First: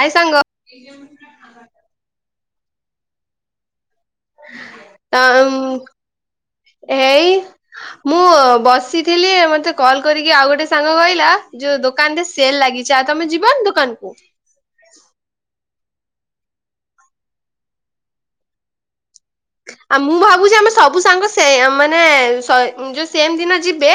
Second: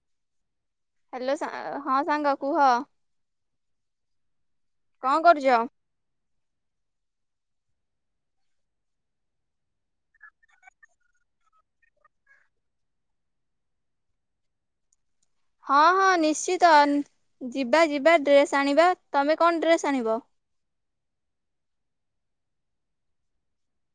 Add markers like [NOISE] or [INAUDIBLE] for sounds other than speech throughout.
ହାଏ ସାଙ୍ଗ। ହାଲୋ ହଁ ସାଙ୍ଗ। କୁହ। କଣ କରୁଛ ତାମ ଏଇ ମୁଁ ବସିଥିଲି ମତେ କଲ କରିକି ଆଉ ଗୋଟେ ସାଙ୍ଗ କହିଲା ଯୋଉ ଦୋକାନରେ ସେଲ ଲାଗିଛି ଆଉ ତମେ ଯିବନି ଦୋକାନ କୁ। ହଁ ହଁ ନିଶ୍ଚିତ ଯିବା ଯିବା ଡ୍ରେସ ଆଣିବା। ତମେ କଣ ଡ୍ରେସ୍ ଆଉ ମୁଁ ଆଣିବ ଭାବୁଛି ଆମେ ସବୁ ସାଙ୍ଗ ସେଇ ମାନେ ସ ଏ ଯୋଉ ସେମ ଦିନ ଯିବେ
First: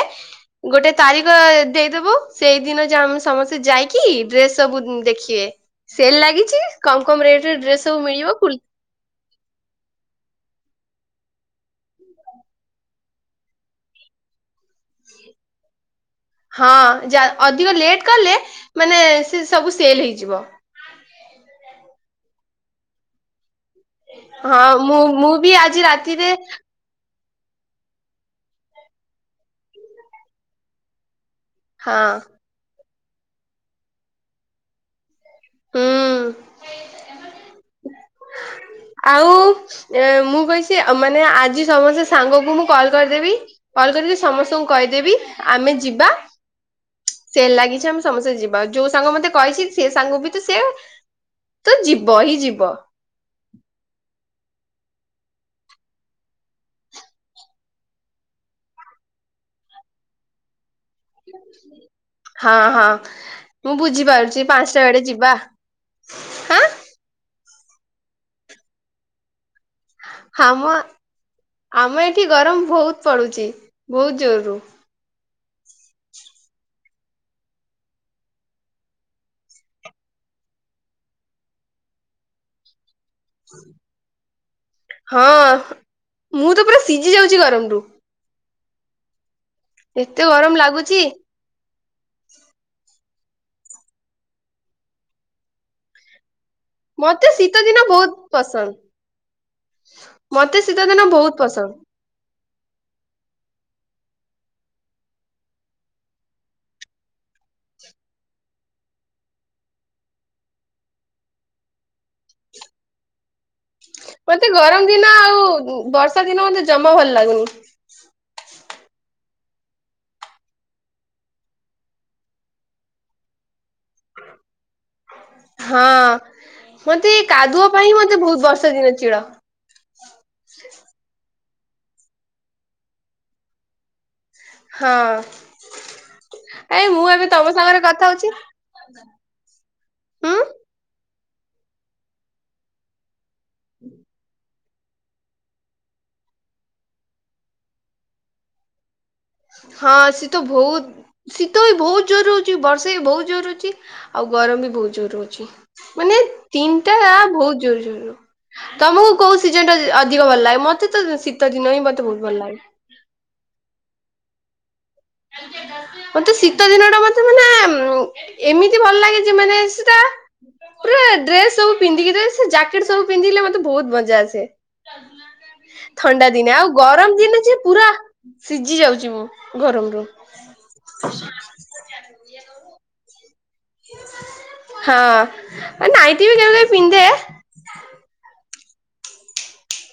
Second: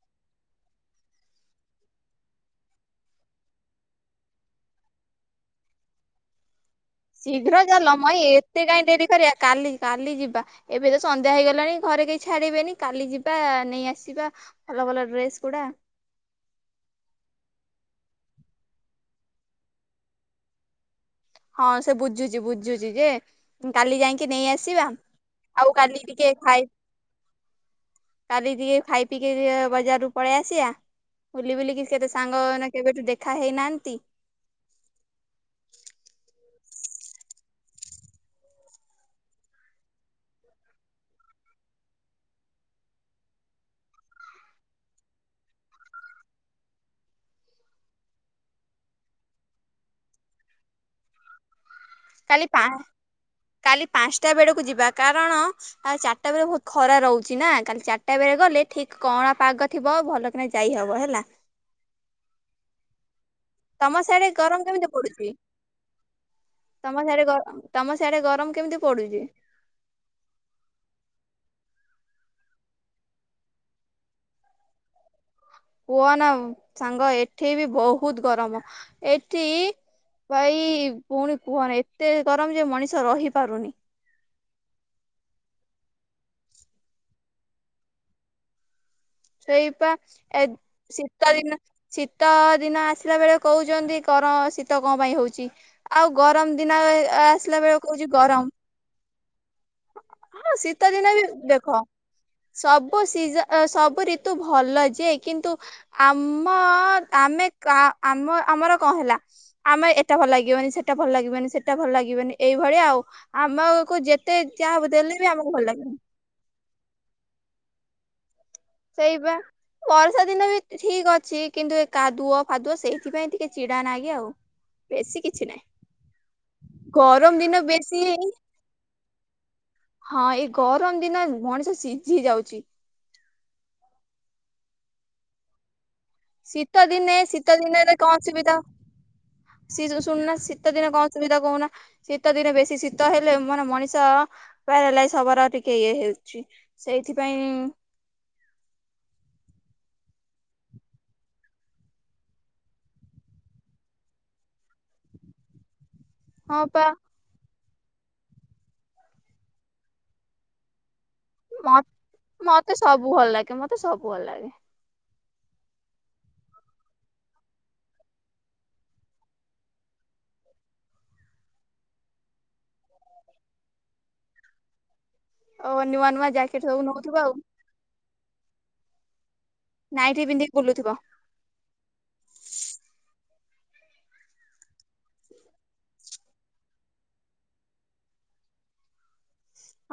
ଗୋଟେ ତାରିଖ ଦେଇଦବୁ ସେଇ ଦିନ ଯାହା ଆମେ ସମସ୍ତେ ଯାଇକି ଡ୍ରେସ୍ ସବୁ ଦେଖିବେ ସେଲ ଲାଗିଛି। କମ କମ ରେଟ୍ ରେ ଶୀଘ୍ର ଡ୍ରେସ୍ ଚାଲ ସବୁ ମଇ ମିଳିବ ଫୁଲ୍ ଏତେ କାହିଁ ଡେରି କରିବା କାଲି କାଲି ଯିବା। ଏବେ ତ ସନ୍ଧ୍ୟା ହେଇଗଲାଣି ଘରେ କେହି ଛାଡିବେନି କାଲି ଯିବା ନେଇ ଆସିବା। ଭଲ ଭଲ ଡ୍ରେସ ଗୁଡା ହଁ ଯା ଅଧିକ ଲେଟ୍ କଲେ ମାନେ ସେ ସବୁ ସେଲ ହେଇଯିବ। ହଁ ସେ ବୁଝୁଛି ବୁଝୁଛି ଯେ କାଲି ଯାଇଁକି ନେଇ ହଁ ଆସିବା ମୁଁ ମୁଁ ବି ଆଉ ଆଜି କାଲି ରାତିରେ ଟିକେ ଖାଇ କାଲି ଟିକେ ଖାଇ ପିଇକି ବଜାରରୁ ପଳେଇ ଆସିବା। ବୁଲି ବୁଲିକି ସେଠି ହଁ ସାଙ୍ଗ ମାନେ କେବେଠୁ ଦେଖା ହେଇନାହାନ୍ତି। ହୁଁ। ଆଉ ଏଁ ମୁଁ କହିଛି ଆ ମାନେ ଆଜି ସମସ୍ତେ ସାଙ୍ଗକୁ ମୁଁ କଲ କରିଦେବି କଲ କରିକି ସମସ୍ତଙ୍କୁ କହିଦେବି ଆମେ ଯିବା ସେଲ ଲାଗିଛି ଆମେ ସମସ୍ତେ ଯିବା ଯୋଉ ସାଙ୍ଗ ମତେ କହିଛି ସେ ସାଙ୍ଗ ବି ତ ସେ ତ ଯିବ ହିଁ କାଲି ପା ଯିବ। କାଲି ପାଞ୍ଚଟା ବେଳକୁ ଯିବା କାରଣ ଆଉ ଚାରିଟା ବେଳେ ବହୁତ ଖରା ରହୁଛି ନା କାଲି ଚାରିଟା ବେଳେ ଗଲେ ଠିକ କଅଁଳା ପାଗ ଥିବ ଭଲ କିନା ଯାଇହ ହଁ ହଁ। ମୁଁ ତମ ସିଆଡେ ବୁଝିପାରୁଛି ଗରମ ପାଞ୍ଚଟା କେମିତି ବେଳେ ପଡୁଛି? ଯିବା ହାଁ। ତମ ସିଆଡେ ତମ ସିଆଡେ ଗରମ କେମିତି ପଡୁଛି? ଆମ ଆମ ଏଠି ଗରମ ବହୁତ ପଡୁଛି ବହୁତ ଜୋରରୁୁ। କୁହ ନା ସାଙ୍ଗ ଏଠି ବି ବହୁତ ଗରମ ଏଠି ଭାଇ ପୁଣି କୁହନ ଏତେ ଗରମ ଯେ ମଣିଷ ତ ରହି ପାରୁନି। ହଁ ମୁଁ ତ ପୁରା ସିଝି ଯାଉଛି ଗରମରୁୁ ସେଇ ବା ଏ ଗରମ ଲାଗୁଛି ଶୀତ ଦିନ ଶୀତ ଦିନ ଆସ ଥିଲା ବେଳେ କହୁଛନ୍ତି କର ଶୀତ କଣ ପାଇଁ ହଉଛି ଆଉ ଗରମ ଦିନ ମତେ ଆସିଲା ବେଳେ ଶୀତଦିନ କହୁଛି ବହୁତ ଗରମ ପସନ୍ଦ। ହ ହଁ ମତେ ଶୀତ ଦିନ ଶୀତଦିନ ବି ବହୁତ ପସନ୍ଦ। ଦେଖ ସବୁ ସି ସବୁ ଋତୁ ଭଲ ଯେ କିନ୍ତୁ ଆମ ଆମେ ଆମ ଆମର କଣ ହେଲା ଆମେ ଏଟା ଭଲ ଲାଗିବନି ସେଟା ଭଲ ଲାଗିବନି ସେଟା ଭଲ ଲାଗିବନି ଏଇଭଳିଆ ଆଉ ଆମ କୁ ଯେତେ ମତେ ଯାହା ଗରମ ଦିନ ବୁଝେଇ ବି ଆମକୁ ଭଲ ଆଉ ଲାଗନି। ବର୍ଷା ଦିନ ମତେ ଜମା ଭଲ ଲାଗୁନି। ସେଇପା ବର୍ଷା ଦିନ ବି ଠିକ ଅଛି କିନ୍ତୁ ଏ କାଦୁଅ ଫାଦୁଅ ସେଇଥିପାଇଁ ଟିକେ ଚିଡା ଲାଗେ ଆଉ ବେଶୀ କିଛି ନହିଁ ହଁ ମତେ ଗରମ ଦିନ କାଦୁଅ ପାଇଁ ବେଶୀ ମତେ ବହୁତ ବର୍ଷା ଦିନ ଚିଡ। ହଁ ଏଇ ଗରମ ଦିନ ମଣି ସିଝି ଯାଉଛି। ହଁ। ଶୀତ ଏ ମୁଁ ଦିନେ ଏବେ ତମ ଶୀତ ସାଙ୍ଗରେ ଦିନରେ କଥା କଣ ହଉଛି ସୁବିଧା ହୁଁ ଶୁଣୁନା ଶୀତ ଦିନ କଣ? ଅସୁବିଧା କହୁନ ଶୀତ ଦିନେ ବେଶୀ ଶୀତ ହେ ଲେ ମାନେ ମଣିଷ ପ୍ୟାରଲାଇ ହବାର ଆଉ ଟିକେ ଇଏ ହେଉଛି। ସେଇଥିପାଇଁ ହଁ ଶୀତ ବହୁତ ଶୀତ ବି ବହୁତ ଜୋର ହଉଛି। ବର୍ଷା ବି ବହୁତ ଜୋର ହଉଛି। ଆଉ ଗରମ ବି ବହୁତ ଜୋର ହଉଛି। ମାନେ ହଁ ପା ତିନିଟା ବହୁତ ଜରୁରୀ। ତମକୁ କୋଉ ସିଜନ ଟା ଅଧିକ ଭଲ ଲାଗେ ମତେ ତ ଶୀତ ଦିନ ମ ହିଁ ମତେ ବହୁତ ଭଲ ଲାଗେ। ମତେ ସବୁ ଭଲ ଲାଗେ ମତେ ସବୁ ହୁଲେ [INAUDIBLE] ମତେ ଶୀତ ଦିନ ଟା ମତେ ମାନେ ଏମିତି ଭଲ ଲାଗେ ଯେ ମାନ ସେଟା ପୁରା ଡ୍ରେସ ସବୁ ପିନ୍ଧିକି ଜକେଟ ସବୁ ପିନ୍ଧେ ମତେ ବହୁତ ମଜା ଆସେ। ଓ ନୂଆ ନୂଆ ଥଣ୍ଡା ଦିନେ ଜ୍ୟାକେଟ ଆଉ ସବୁ ନଉଥିବ ଗରମ ଆଉ। ଦିନ ଯେ ପୁରା ସିଝି ଯାଉଛି ମୁଁ। ଗରମ ରହୁ ହେଠୀ ପନ୍ଧି ବୁଲୁଥିବ। ହଁ ନାଇଟି ବି କେବେ ପିନ୍ଧେ।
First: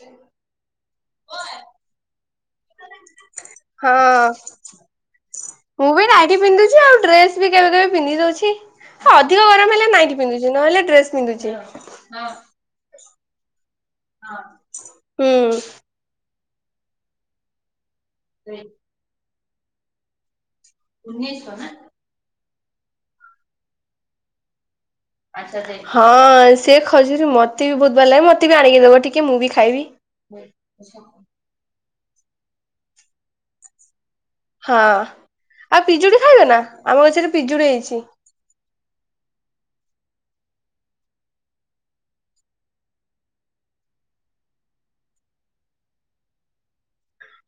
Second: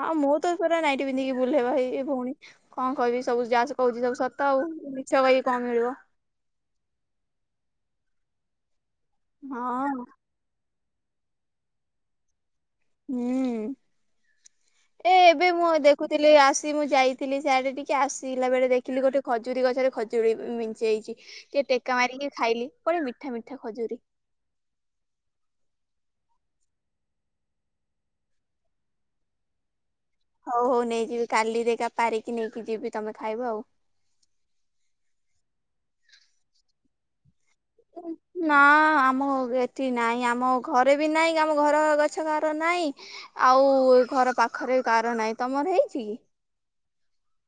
ହଁ ମୁଁ ତ ପୁରା ନାଇଠି ପିନ୍ଧିକି ଭୁଲେ ହେଇ ଭାଇ ଭଉଣୀ କଣ କହିବି ସବୁ ଯାସ ହଁ କହୁଛି ସବୁ ସତ। ଆଉ ମିଛ କହିକି କଣ ମୁଁ ମିଳିବ? ବି ନାଇଟି ପିନ୍ଧୁଛି ଆଉ ଡ୍ରେସ ବି କେବେ କେବେ ପିନ୍ଧି ଦଉଛି। ହ ଅଧିକ ଗରମ ହେଲେ ହଁ ନାଇକି ପିନ୍ଧୁଛି ନହେଲେ ଡ୍ରେସ। [UNINTELLIGIBLE] ହୁଁ। ଏ ହୁଁ। ଏବେ ମୁଁ ଦେଖୁଥିଲି ଆସ ଦି ମୁଁ ଯାଇଥିଲି ଶିଆଡେ ଟିକେ କି ଆସିଲା ବେଳେ ଦେଖିଲି ଗୋଟେ ଖଜୁରୀ ଗଛରେ ଖଜୁର ପଚିଯାଇଛି ଟିକେ ଟେକା ମାରିକି ଖାଇଲି। ପରେ ମିଠା ମିଠା ଖଜୁରୀ। ହଁ ସେ ଖୋଜଛି ମତେ ବି ବହୁତ ଭଲ ଲାଗେ ମତେ ବି ଆଣିକି ଦେବ ଟିକେ ମୁଁ ବି ଖାଇବି। ହଉ ହଉ ନେଇଯିବି କାଲି ପାରିକି ନେଇକି ଯିବି ତମେ ଖାଇବ ଆଉ। ହଁ ଆଉ ପିଜୁଳୀ ଖାଇବେ ନା? ଆମ ଗଛ ରେ ନା ଆମ ଠି ନାଇଁ ଆମ ଘରେ ବି ନାଇଁ ଆମ ଘର ଗଛ କାହାର ନାହିଁ ଆଉ ଘର ପାଖରେ ବି କାହାର ନାଇଁ। ତମର ହେଇଛି କି?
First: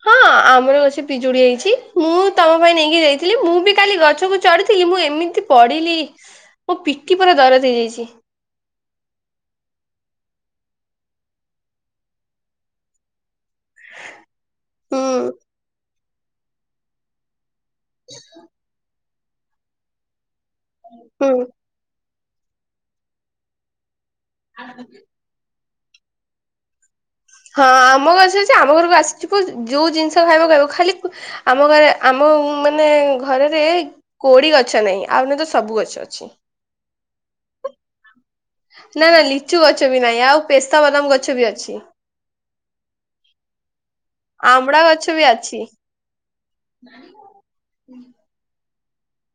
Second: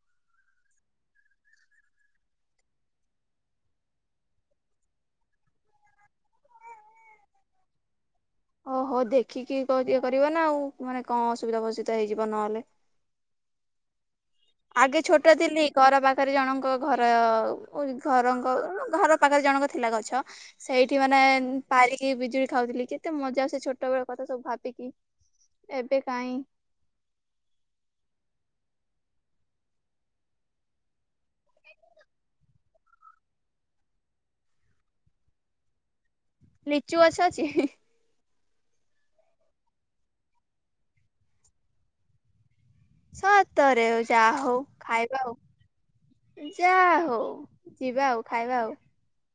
ହଁ ଆମର ଅଛି ପିଜୁଳି ହେଇଛି ମୁଁ ତମ ପାଇଁ ନେଇକି ଯାଇଥିଲି ମୁଁ ବି କାଲି ଗଛକୁ ପଢ଼ିଥିଲି ମୁଁ ଏମିତି ପଡ଼ିଲି ମୋ ପିଟିି ପୁରା ଦରଜ ହେଇଯାଇଚି। ଓହୋ ଦେଖିକି କ ଇଏ କରିବା ନାଁ ଆଉ ମାନେ କଁ ଅସୁବିଧା ଫସୁବିଧା ହେଇଯିବ ନହେଲେ। ହଁ ଆଗେ ଛୋଟ ଥିଲି ଘର ପା ତାରେ ଜଣଙ୍କ ଘର ଆଉ ଓ ଘରଙ୍କ ଘର ପାଖରେ ଜଣଙ୍କ ଥିଲା ଗଛ। ସେଇଠି ମାନେ ହୁଁ ପାରିକି ବିଜୁ ଖାଉଥିଲି କେତେ ମଜା ସେ ଛୋଟବେଳ କଥା ସବୁ ଭାବିକିି ଏବେ କାଇଁ? ହଁ ଆମ ଗଛ ଅଛି ଆମ ଘରୁକୁ ଆସିଛି ପୁ ଯୋଉ ଜିନିଷ ଖାଇବୁ ଖାଇବୁ ଖାଲି ଆମ ଘରେ ଆମ ମାନେ ଘରରେ କୋଳି ଗଛ ନାହିଁ ଆଉ ନ ତ ସବୁ ଗଛ ଅଛି। ଲିଚୁ ଗଛ ଅଛି? ନାଁ ନାଁ ଲିଚୁ ଗଛ ବି ନାହିଁ ଆଉ ପେସ୍ତା ବାଦାମ ଗଛ ବି ଅଛି। ସତରେ ଆଉ ଯା ହଉ ଆମ୍ବଡା ଗଛ ଖାଇବା ବି ଅଛି ଆଉ ଯା ହଉ ଯିବା ଆଉ ଖାଇବା ଆଉ।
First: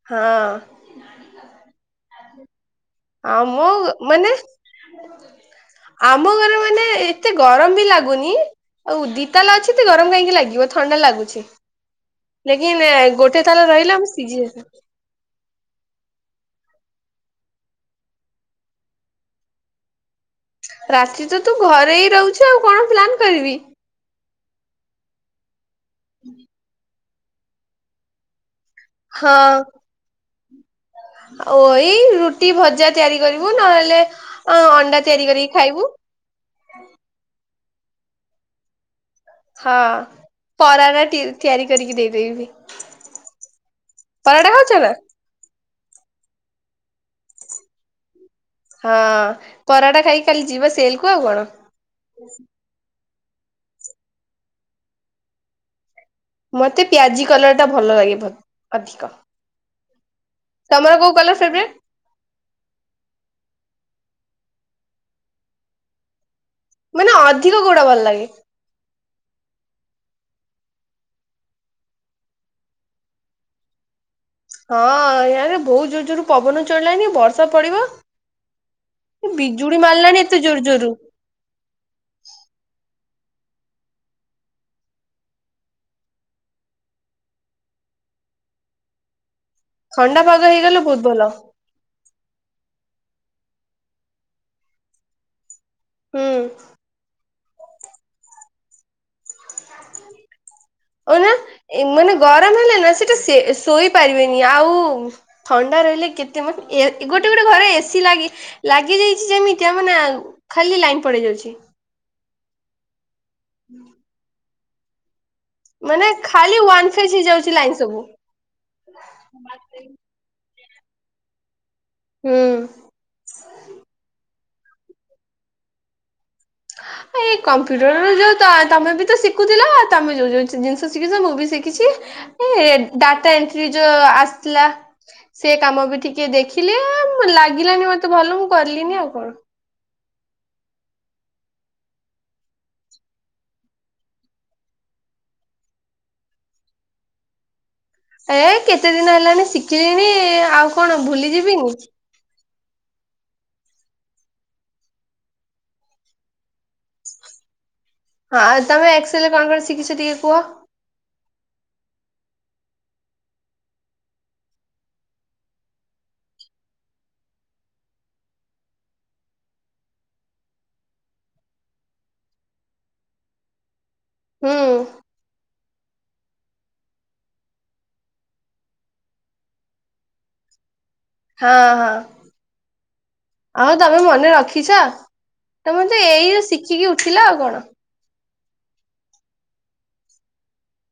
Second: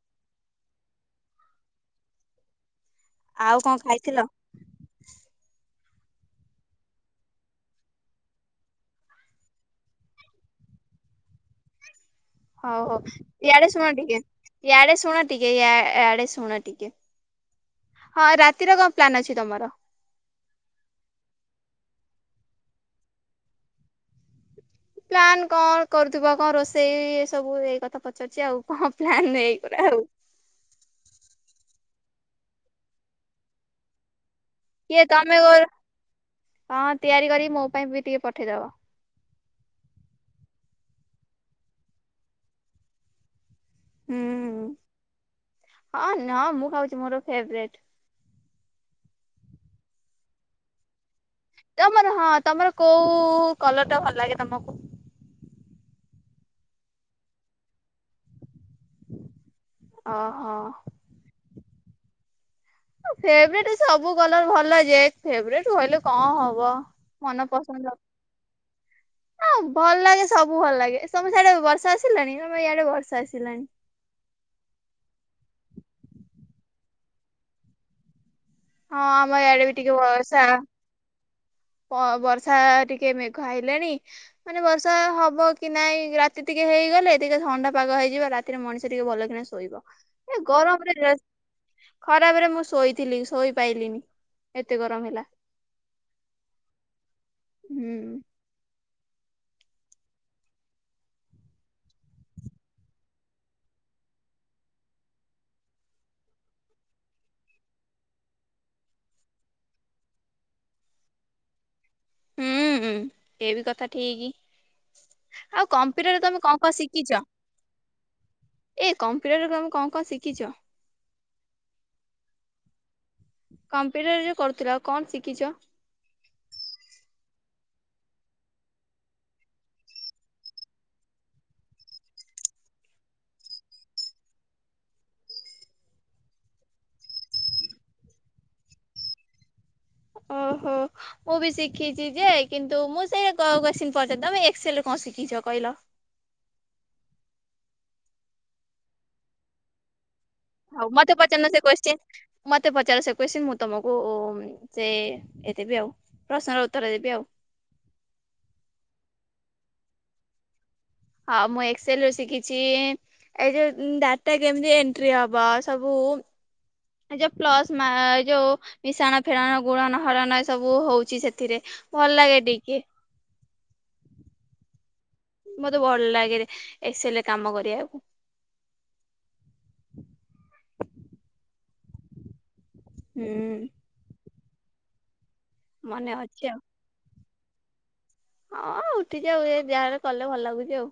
ହଁ। ଆ ଆଉ ମୁଁ କଣ ଖାଇଥିଲ ମାନେ ଆମ ଘରେ ମାନେ ଏତେ ଗରମ ବି ଲାଗୁନି ଆଉ ଦିତାଲା ଅଛି ତେ ଗରମ କାଇଁକି ଲାଗିବ ଥଣ୍ଡା ଲାଗୁଛି। ଲେକିନ୍ ହଉ ହଉ ଗୋଟେ ତାଲା ଇଆଡ଼େ ଶୁଣ ରହିଲେ ଆମେ ଟିକେ ସିଝି ଯାଇଥାଉ ଇଆଡ଼େ ଶୁଣ ଟିକେ ୟା ୟାଡ଼େ ଶୁଣ ଟିକେ। ହଁ ରାତିର କଁ ପ୍ଲନ୍ ଅଛି ତମର? ରାତି ତ ତୁ ଘରେ ଇ ରହୁଛୁ ଆଉ କଣ ପ୍ଲାନ୍ କରିବି? ପ୍ଲନ୍ କଣ୍ କରୁଥୁବା କଁ ରୋଷେଇ ସବୁ ଏଇ କଥା ପଚାରୁଚି ଆଉ। କଣ ପ୍ଲାନ୍ ହଁ ଏଇଗୁରା ଆଉ। ଆଉ ଏଇ ରୁଟି ଭଜା ତିଆରି କରିବୁ ନହେଲେ ଅଣ୍ଡା କିଏ ତିଆରି ତମେ କରିକି ଗୋର ଖାଇବୁ ହଁ ତିଆରି କରି ମୋ ପାଇଁ ବି ଟିକେ ପଠେଇଦବ। ହଁ ପରାରେ ତି ତିଆରି କରିକି ଦେଇଦେବି। ପରଟା ହୁଁ। ଖାଉଚ ନା? ହଁ ନାଁ ମୁଁ ଖାଉଚି ମୋର ଫେବ୍ରେଟ। ହଁ ପରଟା ଖାଇକି କାଲି ଯିବ ସେଲକୁୁ ଆଉ କଣ। ତମର ହଁ ତମର କୋଉ କୋଉ କଲର୍ ଟା ଭଲ ଲାଗେ ତମକୁ? ମୋତେ ପିଆଜି କଲର୍ ଟା ଭଲ ଲାଗେ ଭ ଅଧିକ। ଓହୋ ତମର କୋଉ କଲର୍ ଫେବ୍ରେ ଫେଭରେଟ୍ ସବୁ କଲର ଭଲ ଯେ ଫେଭରେଟ୍ କହିଲେ କଣ ହବ? ମୁଁ କହିଲି ମନ ଅଧିକ କୋଉଟା ପସନ୍ଦ ଭଲ ଲାଗେ? ହଁ ଭଲ ଲାଗେ ସବୁ ଭଲ ଲାଗେ ତମର ସିଆଡେ ବର୍ଷା ଆସିଲାଣି ଆମର ଇଆଡେ ବର୍ଷା ଆସିଲାଣି। ହଁ ୟାରେ ବହୁତ ଜୋର ଜୋର ପବନ ଚଳିଲାଣିି ବର୍ଷା ପଡିବ। ହଁ ଆମ ଇଆଡେ ବି ବିଜୁଳି ଟିକେ ମାରିଲାଣି ଏତେ ବର୍ଷା ଜୋର ଜୋରରୁ ପ ବର୍ଷା ଟିକେ ଟିକେ ମେଘ ଆଇଲାଣି ମାନେ ବର୍ଷା ହବ କି ନାଇଁ ରାତି ଟିକେ ହେଇଗଲେ ଟିକେ ଥଣ୍ଡା ପାଗ ହେଇଯିବ ରାତିରେ ମଣିଷ ଟିକେ ଭଲ କି ନା ସୋ ଥଣ୍ଡା ପାଗ ଶୋଇବ ହେଇଗଲେ ବହୁତ ଗରମରେ ଭଲ ଖରାପରେ ମୁଁ ଶୋଇ ଥିଲି ସୋଇ ପାଇଲିନି ଏତେ ଗରମ ହେଲା ହୁଁ ହୁଁ ଓ ନା ଏମାନେ ଗରମ ହେଲେ ନା ସେଟା ଶୋଇପାରିବେନି ଆଉ ଥଣ୍ଡା ରହିଲେ କେତେ ମ ଗୋଟେ ଗୋଟେ ଘରେ ଏସି ଲାଗି ଲାଗି ଯାଇଛି ଯେମିତିଆ ମାନେ ଖାଲି ଲାଇନ ପଡି ଯାଉଛି। ହୁଁ ଏବି କଥା ଠିକି। ଆଉ ମାନେ କମ୍ପୁଟରରେ ତମେ ଖାଲି କଣ କଣ ୱାନ ଫେଜ ଶିଖିଛ ହେଇଯାଉଛି ଲାଇନ ସବୁ ଏ କମ୍ପୁଟରରେ ତମେ କଣ କଣ ଶିଖିଛ? ହୁଁ କମ୍ପ୍ୟୁଟରରେ କରୁ ତ୍ର କଣ ଶିଖିଛ? ଏଇ କମ୍ପ୍ୟୁଟର ର ଯୋଉ ତମେ ବି ତ ଶିଖୁଥିଲ ତମେ ଯୋଉ ଯୋଉ ଜିନିଷ ଶିଖିଛ ମୁଁ ବି ଶିଖିଛି ଏ ଡାଟା ଏଣ୍ଟ୍ରି ଯୋଉ ଆସିଥିଲା ସେ କାମ ବି ଟିକେ ଦେଖିଲି ଲାଗିଲାନି ମତେ ଭଲ ମୁଁ କରିଲିନି ଆଉ କଣ? ଓହୋ ମୁଁ ବି ଶିଖିଛି ଯେ କିନ୍ତୁ ମୁଁ ସେଇ କ୍ୱେସ୍ଚିନ୍ ପଚାରୁଛି ତମେ ଏକ୍ସେଲ୍ କଣ ଶିଖିଛ କହିଲ? ଏ କେତେ ଦିନ ହେଲାଣି ଶିଖିଲିଣି। ଆଉ ହଉ କଣ ମତେ ଭୁଲି ପଚାରୁନ ସେ ଯିବିନି କୋଶ୍ଚିନ୍ ମତେ ପଚାର ସେ କ୍ୱେସ୍ଚିନ୍ ମୁଁ ତମକୁ ସେ ଏ ଦେବି ଆଉ ପ୍ରଶ୍ନର ଉତ୍ତର ଦେବି ଆଉ। ହଁ ଆଉ ତମେ ଏକ୍ସେଲ୍ କଣ କଣ ଶିଖିଛ ଟିକେ କୁହ ହଁ ମୁଁ ଏକ୍ସେଲ ରୁ ଶିଖିଛି ଏ ଯୋଉ ଡାଟା କେମିତି ଏଣ୍ଟ୍ରି ହବ ସବୁ ଏ ଯୋଉ ପ୍ଲସ୍ ମା ଏ ଯୋଉ ମିଶାଣ ଫେଣାଣ ଗୁଣଣ ହରଣ ସବୁ ହଉଛି ସେଥିରେ ଭଲ ଲାଗେ ଟିକେ। ହୁଁ ମତେ ଭଲ ଲାଗେ ଏକ୍ସେଲ୍ ରେ କାମ କରିବାକୁ। ହଁ ହଁ ହୁଁ ଆଉ ତମେ ମନେ ରଖି ପିସା ତମେ ତ ମନେ ଏଇୟା ଅଛି ଶିଖିକି ଉଠିଲ ଆଉ କଣ? ହଁ ଉଠିଛି ଆଉ ଏ ଯାହାରେ କଲେ ଭଲ ଲାଗୁଛି ଆଉ।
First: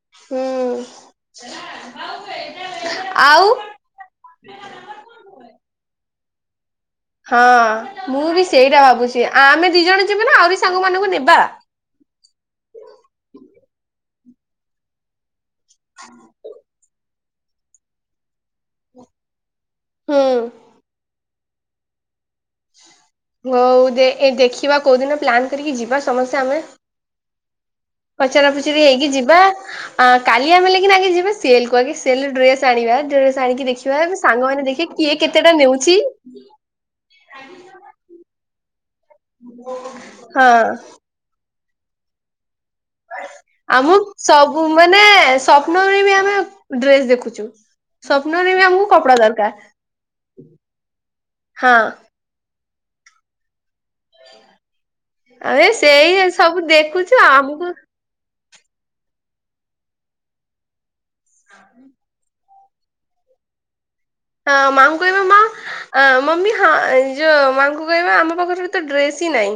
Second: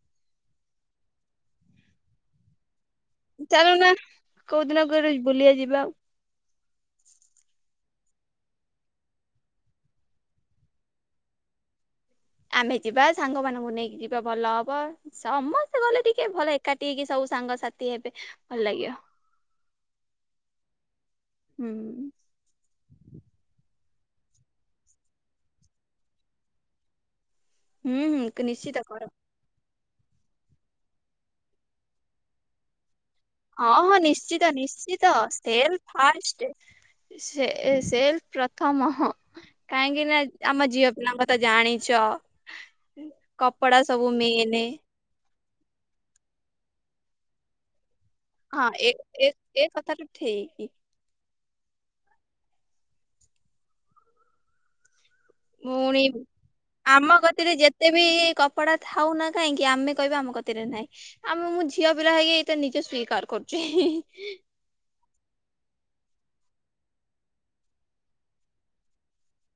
ହୁଁ ଆଉ ଚାଲୁନ କୋଉଦିନ କୁଆଡେ ବୁଲିିବା ଯିବା ହଁ ମୁଁ ବି ସେଇଟା ଭାବୁଛି ଆମେ ଦି ଜଣ ଜିମା ନା ଆହୁରି ସାଙ୍ଗ ମାନଙ୍କୁ ନେବା ଆମେ ଯିବା ସାଙ୍ଗମାନଙ୍କୁ ନେଇକି ଭଲ ହବ ସମ ଲେ ଟିକେ ଭଲ ଏକାଠି ହେକି ସବୁ ସାଙ୍ଗସାଥି ହେବେ ଭଲ ଲାଗିବ। ହୁଁ ହୁଁ। ହଉ ଦେଖିବା ଏ କୋଉଦିନ ପ୍ଲାନ୍ କରିକି ଯିବା ସମସ୍ତେ ଆମେ। ହୁଁ ହୁଁ ପଚରା ନିଶ୍ଚିତ ପଚୁରୀ ହେଇକି କର ଯିବା। ଆ କାଲି ଆମେଲିକିନ ଆଗେ ଯିବା ସେଲ୍କୁ ଆଗେ ସେଲ୍ ରେ ଡ୍ରେସ ଆଣିବା। ଡ୍ରେସ୍ ଆଣିକି ହଁ ଦେଖି ହଁ ଖିବା ନିଶ୍ଚିତ ସାଙ୍ଗମାନେ ଦେଖିବା ନିଶ୍ଚିତ କିଏ କେତେଟା ସେଲ ନେଉଛି ଫାଷ୍ଟ ସେଲ ପ୍ରଥମ। ହଁ କାହିଁକି ନା ହଁ ଆମ ଝିଅ ପିଲା ମ ତେ ଜାଣିଚ। ଚ। ଆମ ସବୁ ମାନେ ସ୍ୱପ୍ନରେ ବି ଆମେ ଡ୍ରେସ୍ ଦେଖୁଚୁ। ହଁ ଏ ଏ ଏ କଥାଟା ଠିକ୍। ହଁ। ଆଉ ଏ ପୁଣି ସେଇ ସବୁ ଦେଖୁଚୁ ଆମକୁ ପଡା ଥାଉ ନା କାହିଁକି ଆମେ କହିବା ଆମ କତିରେ ନାହିଁ। ଆମେ ମୁଁ ଝିଅ ପିଲା ହେଇକି ତ ନିଜେ ସ୍ୱୀକାର କରୁଚି। ହଁ ମାଙ୍କୁ କହିବା ମା ଆ ମମି ହଁ ଯଉ ମାଆଙ୍କୁ କହିବା ଆମ ପାଖରେ ତ ଡ୍ରେସ୍ ହିଁ ନାହିଁ।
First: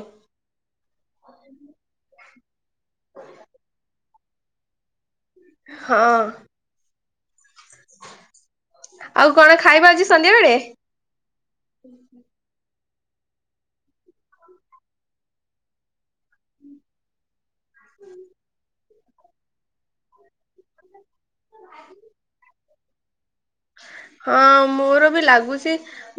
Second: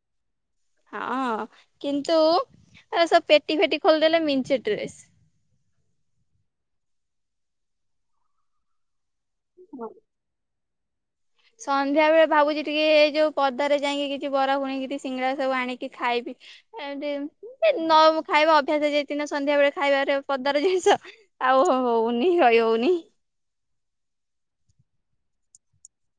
ହଁ କିନ୍ତୁ ଆଉ ସବ ପେଟି ଫେଟି ଖୋଲିଦେଲେ ମିଞ୍ଚେ ଡ୍ରେସ। ହଁ। ଆଉ କଣ ଖାଇବା ଆଜି ସନ୍ଧ୍ୟା ବେଳେ? ସନ୍ଧ୍ୟା ବେଳେ ଭାବୁଚି ଟିକେ ଏଇ ଯଉ ପଦାରେ ଯାଇକି କିଛି ବର ଖୁଣିକି ସିଙ୍ଗଡା ସବୁ ଆଣିକି ଖାଇବି। ଏମତି ନ ଖାଇବା ଅଭ୍ୟାସ ଯେ ଦିନ ସନ୍ଧ୍ୟାବେଳେ ଖାଇବାରେ ପଦାର ଜିନିଷ ଆଉ ହଉନି ରହି ହଉନି। ହଁ ମୋର ବି ଲାଗୁଚି,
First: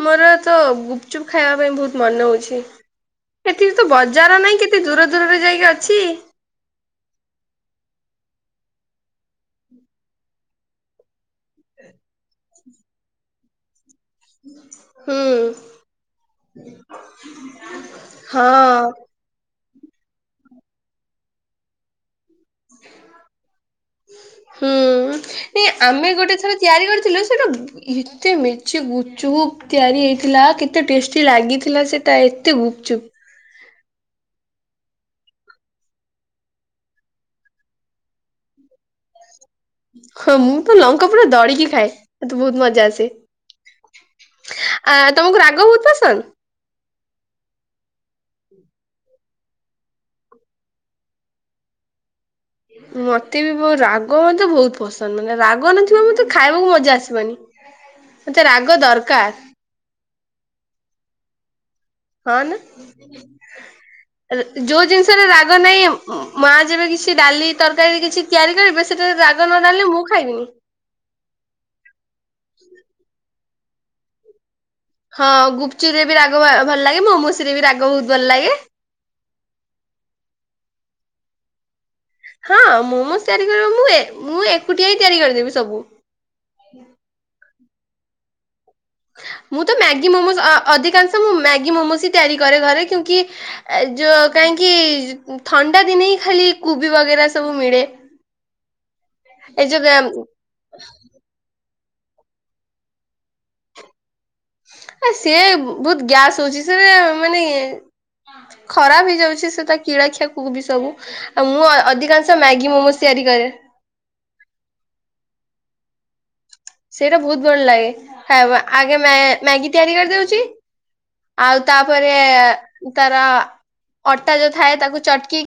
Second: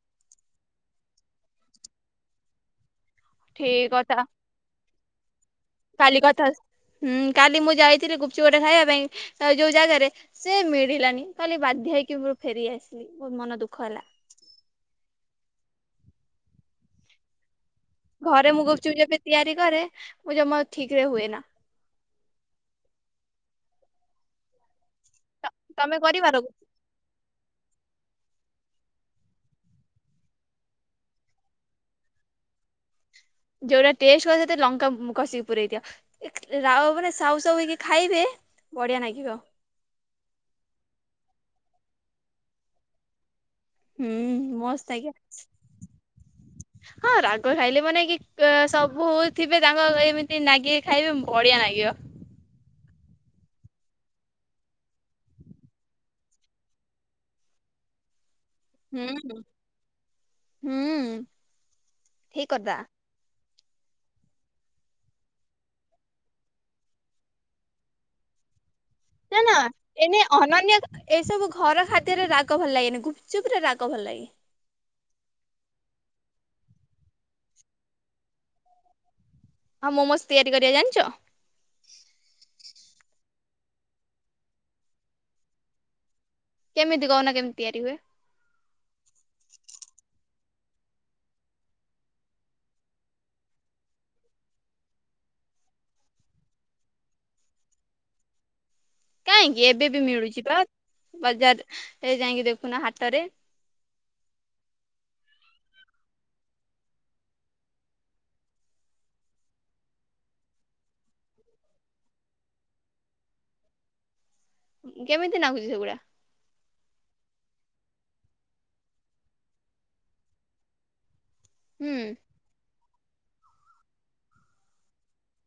ମୋର ତ ଗୁପଚୁପ ଖାଇବା ପାଇଁ ବହୁତ ମନେ ହଉଚି। ସେଠି ତ ଠିକ କଥା ବଜାର ନାଇଁ କେତେ ଦୂର ଦୂରରେ ଯାଇ କାଲି କଥା ହୁଁ କାଲି ମୁଁ ଯାଇଥିଲି ଗୁପ୍ ଚୁପ ଟା ଖାଇବା ପାଇଁ ଯେଉଁ ଜାଗାରେ ସେ ମିଳିଲାନି। କାଲି ବାଧ୍ୟ ହେଇକି ମୁଁ ଫେରି ଆସିଲି। ବହୁତ ମନ ଦୁଃଖ ଖୋଲା ହୁଁ। ଘରେ ମୁଁ ହଁ ଗୁପଚୁ ଯେବେ ତିଆରି କରେ ମୁଁ ଜ ଠିକରେ ହୁଏ ନା ତ- ହୁଁ। ତମେ ଆମେ ଗୋଟେ କରିପାର ଥର ତିଆରି କରିଥିଲୁ ସେଟା ଏତେ ମେଞ୍ଚେ ଗୁପଚୁପ୍ ତିଆରି ହେଇଥିଲା କେତେ ଟେଷ୍ଟି ଲାଗିଥିଲା ସେଟା ଏତେ ଗୁପଚୁପ୍। ଯୋଉଟା ଟେଷ୍ଟ କ ସେତେ ଲଙ୍କା କଷିକି ପୁରଇ ଦିଅ ରାଉ ମାନେ ସାଉ ସାଉ ହେଇକି ଖାଇବେ ବଢିଆ ନାଗିବ। ହଁ ମୁଁ ତ ଲଙ୍କା ପୁରା ଦଳିକି ଖାଏ ଏତେ ବହୁତ ମଜା ଆସେ। ହୁଁ ମସ୍ତ ଆ ଲାଗିବ। ତମକୁ ରାଗ ବହୁତ ପସନ୍ଦ? ହଁ ରାଗ ଖାଇଲେ ମାନେ କି ସବୁ ଥିବେ ତାଙ୍କ ଏମିତି ନାଗିକ ଖାଇବେ ବଢିଆ ନାଗିବ। ମତେ ବି ମୋ ରାଗ ମତେ ବହୁତ ପସନ୍ଦ ମାନେ ରାଗ ନଥିବା ମତେ ଖାଇବାକୁ ମଜା ଆସିବାନି। ମତେ ରାଗ ଦରକାର। ହୁଁ ହୁଁ ହଁ ଠିକ ନା। କଥା ଯୋଉ ଜିନିଷରେ ରାଗ ନାହିଁ ମା ଯେବେ କିଛି ଡାଲି ତରକାରୀ କିଛି ତିଆରି କରିବେ ସେ ନା ନା ଏନେ ଅନନ୍ୟ ଏସବୁ ଘର ଖାଦ୍ୟରେ ରାଗ ଭଲ ଲାଗେନି ଚୁପ ରେ ରାଗ ଭଲ ଲାଗେ। ହଁ ଗୁପଚୁର ରେ ବି ରାଗ ଭଲ ଲାଗେ ମୋମୋସ ରେ ବି ରାଗ ବହୁତ ଭଲ ଲାଗେ। ହଁ ମୋମୋସ୍ ତିଆରି କରିବା ଜାଣିଚ? ହଁ ମୋମୋ ତିଆରି କର ମୁଁ ମୁଁ ଏକୁଟିଆ ହଁ ତିଆରି କରିଦେବି ସବୁ। କେମିତି କହୁନା କେମି ତିଆରି ହୁଏ। ମୁଁ ତ ମ୍ୟାଗି ମୋମୋସ୍ ଅ ଅଧିକାଂଶ ମୁଁ ମ୍ୟାଗି ମୋମୋସ୍ ତିଆରି କରେ ଘରେ କିଉଁକି ଜୋ କାହିଁକି ଥଣ୍ଡା ଦିନେ ହିଁ ଖାଲି କୁବି ବଗେରା ସବୁ ମିଳେ। କାହିଁକି ଏ ଯୋଉ ଏବେ ଗା ବି ମିଳୁଚି ପା ବଜାର ଏଇ ଯାଇକି ଦେଖୁନ ହାଟରେ। ଆ ସିଏ ବହୁତ ଗ୍ୟାସ୍ ହଉଚି ସେ ମାନେ ଖରାପ ହେଇଯାଉଚି ସେ ତା କିଳାଖିଆ କୁବି ସବୁ ଆଉ ମୁଁ ଅଧିକାଂଶ ମ୍ୟାଗି ମୋମୋ ତିଆରି କରେ। କେମିତି ନାଗୁଚି ସେଗୁଡା। ସେଇଟା ବହୁତ ଭଲ ଲାଗେ ଖାଇବା ଆଗେ ମା-ମ୍ୟାଗି ତିଆରି କରିଦଉଚି। ଆଉ ହୁଁ ତାପରେ ତାର ଅଟା ଯୋଉ ଥାଏ ତାକୁ ଚଟକି